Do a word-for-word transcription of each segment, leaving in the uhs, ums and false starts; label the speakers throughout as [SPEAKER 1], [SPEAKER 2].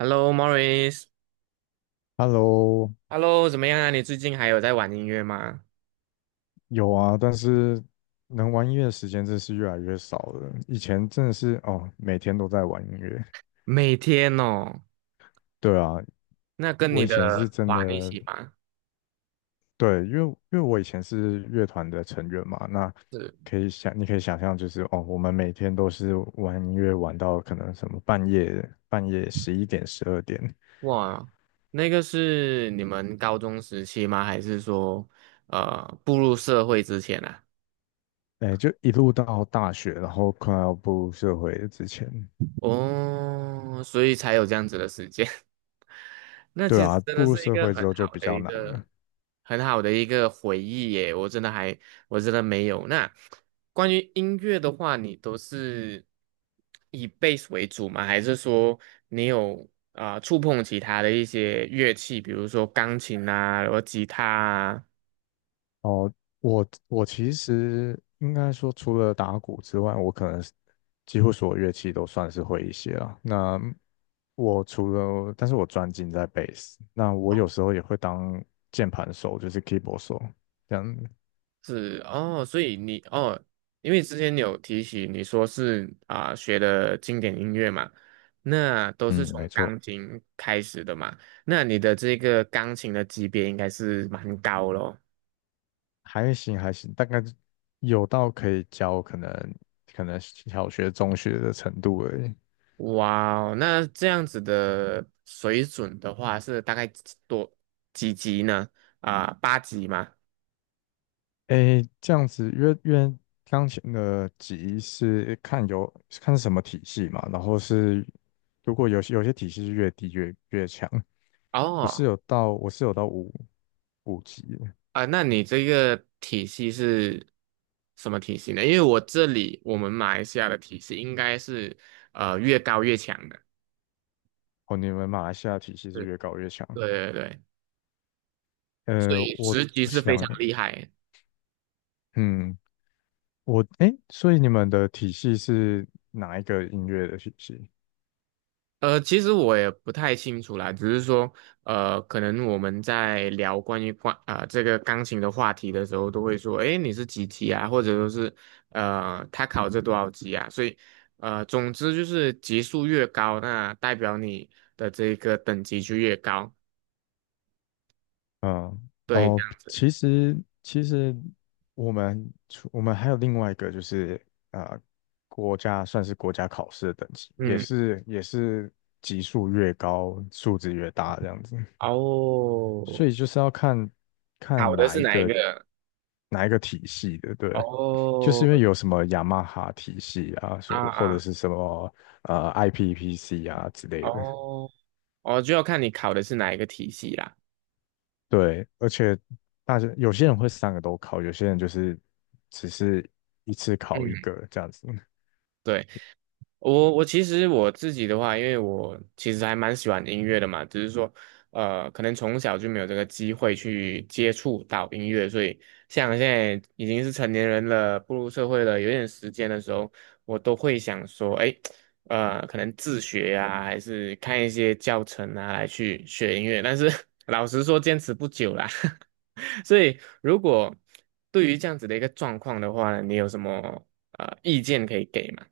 [SPEAKER 1] Hello，Morris。
[SPEAKER 2] Hello，
[SPEAKER 1] Hello，怎么样啊？你最近还有在玩音乐吗？
[SPEAKER 2] 有啊，但是能玩音乐的时间真是越来越少了。以前真的是哦，每天都在玩音乐。
[SPEAKER 1] 每天哦，
[SPEAKER 2] 对啊，
[SPEAKER 1] 那跟
[SPEAKER 2] 我
[SPEAKER 1] 你
[SPEAKER 2] 以前是
[SPEAKER 1] 的
[SPEAKER 2] 真的，
[SPEAKER 1] 玩一起吗？
[SPEAKER 2] 对，因为因为我以前是乐团的成员嘛，那
[SPEAKER 1] 是。
[SPEAKER 2] 可以想，你可以想象，就是哦，我们每天都是玩音乐，玩到可能什么半夜半夜十一点、十二点。
[SPEAKER 1] 哇，那个是你们高中时期吗？还是说，呃，步入社会之前啊？
[SPEAKER 2] 哎，就一路到大学，然后快要步入社会之前。
[SPEAKER 1] 哦，所以才有这样子的时间。那
[SPEAKER 2] 对
[SPEAKER 1] 其实
[SPEAKER 2] 啊，
[SPEAKER 1] 真
[SPEAKER 2] 步
[SPEAKER 1] 的
[SPEAKER 2] 入
[SPEAKER 1] 是一
[SPEAKER 2] 社
[SPEAKER 1] 个
[SPEAKER 2] 会之
[SPEAKER 1] 很
[SPEAKER 2] 后就
[SPEAKER 1] 好
[SPEAKER 2] 比
[SPEAKER 1] 的
[SPEAKER 2] 较
[SPEAKER 1] 一
[SPEAKER 2] 难
[SPEAKER 1] 个
[SPEAKER 2] 了。
[SPEAKER 1] 很好的一个回忆耶，我真的还我真的没有。那关于音乐的话，你都是以 B A S S 为主吗？还是说你有啊、触碰其他的一些乐器，比如说钢琴啊，然后吉他
[SPEAKER 2] 我我其实应该说，除了打鼓之外，我可能是几乎所有乐器都算是会一些了。那我除了，但是我专精在贝斯。那我有
[SPEAKER 1] 啊？
[SPEAKER 2] 时候也会当键盘手，就是 keyboard 手，这样。
[SPEAKER 1] 是哦，所以你哦，因为之前你有提起你说是啊、学的经典音乐嘛，那都是
[SPEAKER 2] 嗯，
[SPEAKER 1] 从
[SPEAKER 2] 没错。
[SPEAKER 1] 钢琴开始的嘛，那你的这个钢琴的级别应该是蛮高咯。
[SPEAKER 2] 还行还行，大概有到可以教可能可能小学、中学的程度而已。
[SPEAKER 1] 哇哦，那这样子的水准的话是大概几多几级呢？啊、八级吗？
[SPEAKER 2] 诶，这样子，因为因为钢琴的级是看有看是什么体系嘛，然后是如果有些有些体系是越低越越强。我是
[SPEAKER 1] 哦。
[SPEAKER 2] 有到我是有到五五级的。
[SPEAKER 1] 啊，那你这个体系是什么体系呢？因为我这里我们马来西亚的体系应该是呃越高越强的，
[SPEAKER 2] 哦，你们马来西亚体系是
[SPEAKER 1] 对。
[SPEAKER 2] 越高越强。
[SPEAKER 1] 对对对，所
[SPEAKER 2] 呃，
[SPEAKER 1] 以
[SPEAKER 2] 我
[SPEAKER 1] 职级
[SPEAKER 2] 我
[SPEAKER 1] 是非
[SPEAKER 2] 想，
[SPEAKER 1] 常厉害。
[SPEAKER 2] 嗯，我诶，所以你们的体系是哪一个音乐的体系？
[SPEAKER 1] 呃，其实我也不太清楚啦，只是说呃，可能我们在聊关于关啊、呃、这个钢琴的话题的时候，都会说，诶，你是几级啊？或者说是呃，他考这多少级啊？所以呃，总之就是级数越高，那代表你的这个等级就越高。
[SPEAKER 2] 嗯，
[SPEAKER 1] 对，这
[SPEAKER 2] 哦，
[SPEAKER 1] 样。
[SPEAKER 2] 其实其实我们除我们还有另外一个就是呃，国家算是国家考试的等级，也
[SPEAKER 1] 嗯，
[SPEAKER 2] 是也是级数越高，数值越大这样子，
[SPEAKER 1] 哦，
[SPEAKER 2] 所以就是要看看
[SPEAKER 1] 考的
[SPEAKER 2] 哪
[SPEAKER 1] 是
[SPEAKER 2] 一
[SPEAKER 1] 哪一
[SPEAKER 2] 个
[SPEAKER 1] 个？
[SPEAKER 2] 哪一个体系的。对，就是
[SPEAKER 1] 哦，
[SPEAKER 2] 因为有什么雅马哈体系啊，说
[SPEAKER 1] 啊
[SPEAKER 2] 或者
[SPEAKER 1] 啊，
[SPEAKER 2] 是什么呃 I P P C 啊之类的。
[SPEAKER 1] 哦，哦，就要看你考的是哪一个体系啦。
[SPEAKER 2] 对，而且大家有些人会三个都考，有些人就是只是一次考一
[SPEAKER 1] 嗯，
[SPEAKER 2] 个这样子。
[SPEAKER 1] 对。我我其实我自己的话，因为我其实还蛮喜欢音乐的嘛，只是说，呃，可能从小就没有这个机会去接触到音乐，所以像现在已经是成年人了，步入社会了，有点时间的时候，我都会想说，哎，呃，可能自学呀、还是看一些教程啊，来去学音乐。但是 老实说，坚持不久啦。所以，如果对于这样子的一个状况的话呢，你有什么呃意见可以给吗？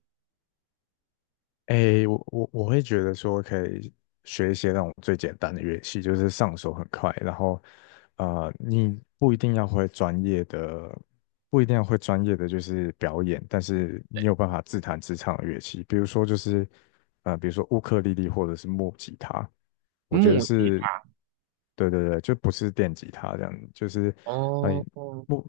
[SPEAKER 2] 诶，我我我会觉得说可以学一些那种最简单的乐器，就是上手很快。然后呃，你不一定要会专业的，不一定要会专业的就是表演，但是你
[SPEAKER 1] 对。
[SPEAKER 2] 有办法自弹自唱的乐器。比如说就是呃，比如说乌克丽丽或者是木吉他，我觉得
[SPEAKER 1] 木吉
[SPEAKER 2] 是。
[SPEAKER 1] 他
[SPEAKER 2] 对对对，就不是电吉他这样，就是呃
[SPEAKER 1] 哦，哦。
[SPEAKER 2] 木。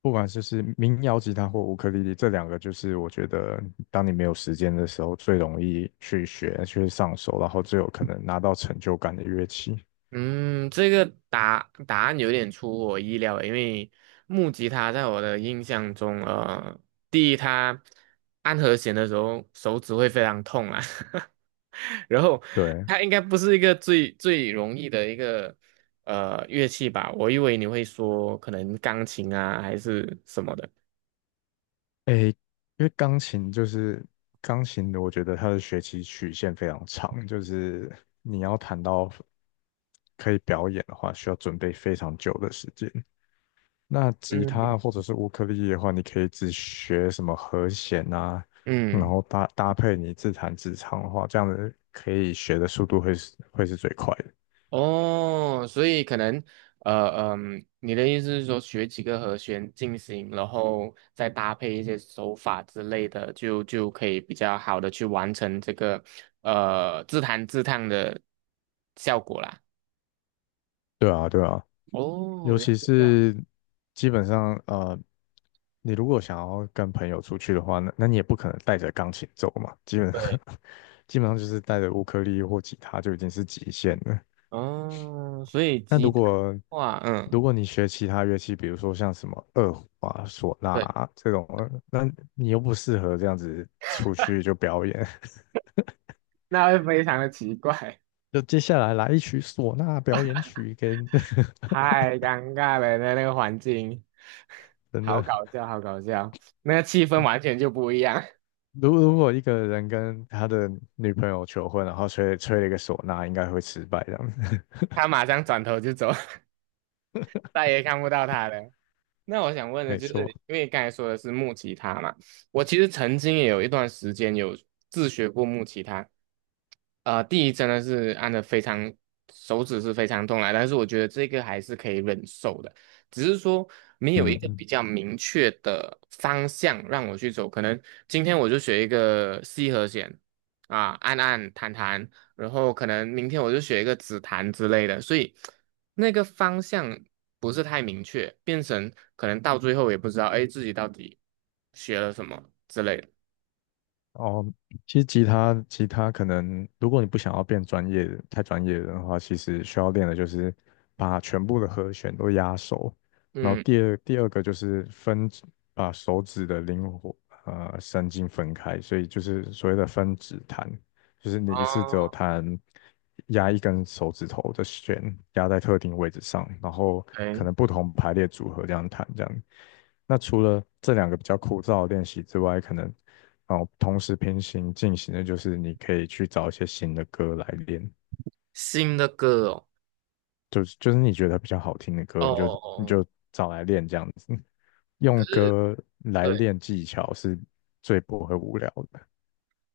[SPEAKER 2] 不管就是民谣吉他或乌克丽丽，这两个就是我觉得，当你没有时间的时候，最容易去学、去上手，然后最有可能拿到成就感的乐器。
[SPEAKER 1] 嗯，这个答答案有点出乎我意料诶，因为木吉他在我的印象中，呃，第一，它按和弦的时候手指会非常痛啊，然后
[SPEAKER 2] 对。
[SPEAKER 1] 它应该不是一个最最容易的一个呃乐器吧？我以为你会说可能钢琴啊还是什么的，
[SPEAKER 2] 诶，因为钢琴就是钢琴，我觉得它的学习曲线非常长，就是你要弹到可以表演的话，需要准备非常久的时间。那吉
[SPEAKER 1] 嗯。
[SPEAKER 2] 他或者是乌克丽丽的话，你可以只学什么和弦啊，然
[SPEAKER 1] 嗯。
[SPEAKER 2] 后搭搭配你自弹自唱的话，这样子可以学的速度会是会是最快的。
[SPEAKER 1] 哦，所以可能，呃嗯，你的意思是说学几个和弦进行，然后再搭配一些手法之类的，就就可以比较好的去完成这个呃自弹自唱的效果啦。
[SPEAKER 2] 对啊，对啊，
[SPEAKER 1] 哦，
[SPEAKER 2] 尤
[SPEAKER 1] 原来
[SPEAKER 2] 其
[SPEAKER 1] 是这样。
[SPEAKER 2] 是基本上呃，你如果想要跟朋友出去的话，那那你也不可能带着钢琴走嘛。基本上
[SPEAKER 1] 对，
[SPEAKER 2] 基本上就是带着乌克丽丽或吉他就已经是极限了。
[SPEAKER 1] 哦，所以
[SPEAKER 2] 那
[SPEAKER 1] 吉
[SPEAKER 2] 如
[SPEAKER 1] 他的
[SPEAKER 2] 果
[SPEAKER 1] 话嗯，
[SPEAKER 2] 如果你学其他乐器，比如说像什么二胡啊、唢呐
[SPEAKER 1] 对，
[SPEAKER 2] 啊这种，那你又不适合这样子出去 就表演。
[SPEAKER 1] 那会非常的奇怪，
[SPEAKER 2] 就接下来来一曲唢呐表演曲给你。
[SPEAKER 1] 太尴尬了，那那个环境，
[SPEAKER 2] 真
[SPEAKER 1] 好搞
[SPEAKER 2] 的。
[SPEAKER 1] 笑，好搞笑，那个气氛完全就不一样。
[SPEAKER 2] 如如果一个人跟他的女朋友求婚，然后吹吹了一个唢呐，应该会失败这样子。
[SPEAKER 1] 他马上转头就走，再也看不到他了。那我想 问的
[SPEAKER 2] 没
[SPEAKER 1] 就是，
[SPEAKER 2] 错。
[SPEAKER 1] 因为刚才说的是木吉他嘛，我其实曾经也有一段时间有自学过木吉他，呃，第一真的是按的非常手指是非常痛来，但是我觉得这个还是可以忍受的，只是说没有一个
[SPEAKER 2] 嗯，
[SPEAKER 1] 比较明确的方向让我去走，可能今天我就学一个 C 和弦啊，按按弹弹，然后可能明天我就学一个紫檀之类的，所以那个方向不是太明确，变成可能到最后也不知道，哎，自己到底学了什么之类的。
[SPEAKER 2] 哦，其实吉他吉他可能，如果你不想要变专业的太专业的话，其实需要练的就是把全部的和弦都压熟。然后
[SPEAKER 1] 嗯，
[SPEAKER 2] 第二第二个就是分指，把手指的灵活呃神经分开，所以就是所谓的分指弹，就是你一次只有
[SPEAKER 1] 哦，
[SPEAKER 2] 弹压一根手指头的弦压在特定位置上，然后可
[SPEAKER 1] 哎，
[SPEAKER 2] 能不同排列组合这样弹这样。那除了这两个比较枯燥的练习之外，可能哦，同时平行进行的就是你可以去找一些新的歌来练，
[SPEAKER 1] 新的歌哦，
[SPEAKER 2] 就是就是你觉得比较好听的
[SPEAKER 1] 哦
[SPEAKER 2] 歌，你就
[SPEAKER 1] 哦
[SPEAKER 2] 你
[SPEAKER 1] 哦，
[SPEAKER 2] 就找来练这样子。用歌来
[SPEAKER 1] 对，
[SPEAKER 2] 练技巧是最不会无聊的。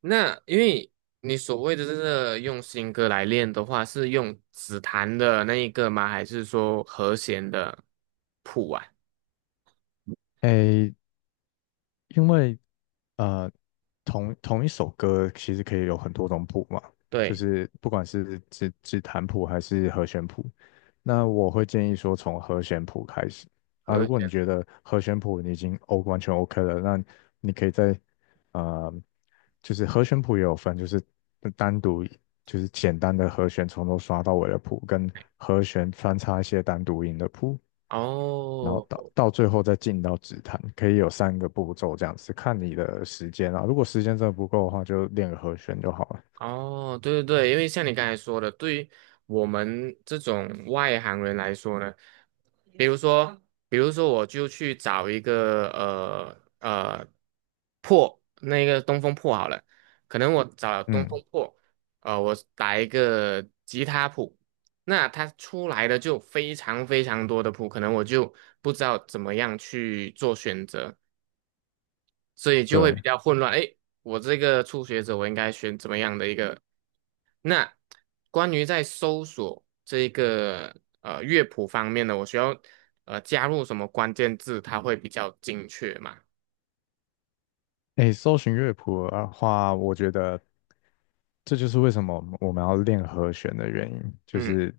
[SPEAKER 1] 那因为你所谓的这个用新歌来练的话，是用指檀的那一个吗？还是说和弦的谱啊？
[SPEAKER 2] 诶，因为呃，同同一首歌其实可以有很多种谱嘛，就
[SPEAKER 1] 对，
[SPEAKER 2] 是不管是指指弹谱还是和弦谱。那我会建议说从和弦谱开始啊，
[SPEAKER 1] 和
[SPEAKER 2] 如果你
[SPEAKER 1] 弦。
[SPEAKER 2] 觉得和弦谱你已经 O 完全 OK 了，那你可以在呃，就是和弦谱也有分，就是单独就是简单的和弦从头刷到尾的谱，跟和弦穿插一些单独音的谱。然后
[SPEAKER 1] 哦，
[SPEAKER 2] 到到最后再进到指弹，可以有三个步骤这样子，看你的时间啊。如果时间真的不够的话，就练个和弦就好了。
[SPEAKER 1] 哦，对对对，因为像你刚才说的，对于我们这种外行人来说呢，比如说，比如说，我就去找一个呃呃破那个东风破好了，可能我找了东
[SPEAKER 2] 嗯，
[SPEAKER 1] 风破，呃，我打一个吉他谱，那它出来的就非常非常多的谱，可能我就不知道怎么样去做选择。所以就会比
[SPEAKER 2] 对。
[SPEAKER 1] 较混乱。诶，我这个初学者，我应该选怎么样的一个？那关于在搜索这一个呃乐谱方面呢，我需要呃加入什么关键字，它会比较精确嘛？
[SPEAKER 2] 诶，搜寻乐谱的话，我觉得这就是为什么我们要练和弦的原因，就
[SPEAKER 1] 嗯，
[SPEAKER 2] 是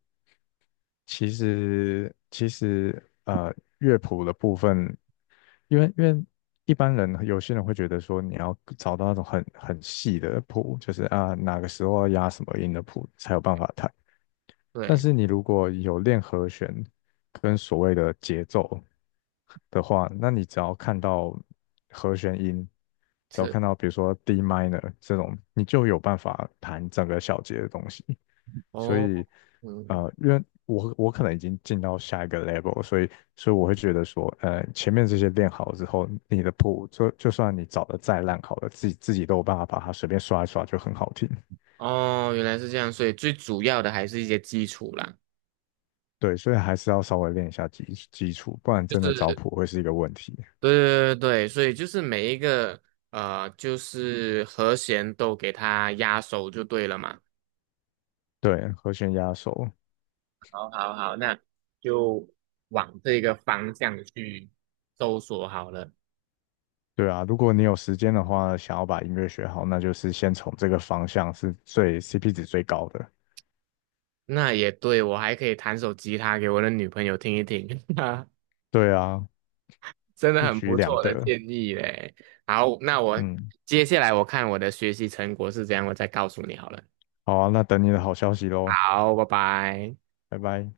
[SPEAKER 2] 其实其实呃乐谱的部分。因为因为一般人有些人会觉得说你要找到那种很很细的谱，就是啊哪个时候要压什么音的谱才有办法弹。但
[SPEAKER 1] 对，
[SPEAKER 2] 是你如果有练和弦跟所谓的节奏的话，那你只要看到和弦音，只要
[SPEAKER 1] 是
[SPEAKER 2] 看到比如说 D minor 这种，你就有办法弹整个小节的东西。所
[SPEAKER 1] 哦，
[SPEAKER 2] 以，
[SPEAKER 1] 嗯，
[SPEAKER 2] 呃，因为我我可能已经进到下一个 level，所以所以我会觉得说，呃，前面这些练好之后，你的谱就就算你找的再烂好了，自己自己都有办法把它随便刷一刷就很好听。
[SPEAKER 1] 哦，原来是这样，所以最主要的还是一些基础啦。
[SPEAKER 2] 对，所以还是要稍微练一下基基础，不然真的
[SPEAKER 1] 就
[SPEAKER 2] 找
[SPEAKER 1] 是
[SPEAKER 2] 谱会是一个问题。
[SPEAKER 1] 对对对对，所以就是每一个呃，就是和弦都给它压熟就对了嘛。
[SPEAKER 2] 对，和弦压手。
[SPEAKER 1] 好好，那就往这个方向去搜索好了。
[SPEAKER 2] 对啊，如果你有时间的话，想要把音乐学好，那就是先从这个方向是最 C P 值最高的。
[SPEAKER 1] 那也对，我还可以弹首吉他给我的女朋友听一听，哈
[SPEAKER 2] 对啊，
[SPEAKER 1] 真的
[SPEAKER 2] 一
[SPEAKER 1] 很
[SPEAKER 2] 举
[SPEAKER 1] 不
[SPEAKER 2] 两
[SPEAKER 1] 错的
[SPEAKER 2] 得。
[SPEAKER 1] 建议嘞。好，那我
[SPEAKER 2] 嗯，
[SPEAKER 1] 接下来我看我的学习成果是怎样，我再告诉你好了。
[SPEAKER 2] 好啊，那等你的好消息喽，
[SPEAKER 1] 好，拜拜。
[SPEAKER 2] 拜拜。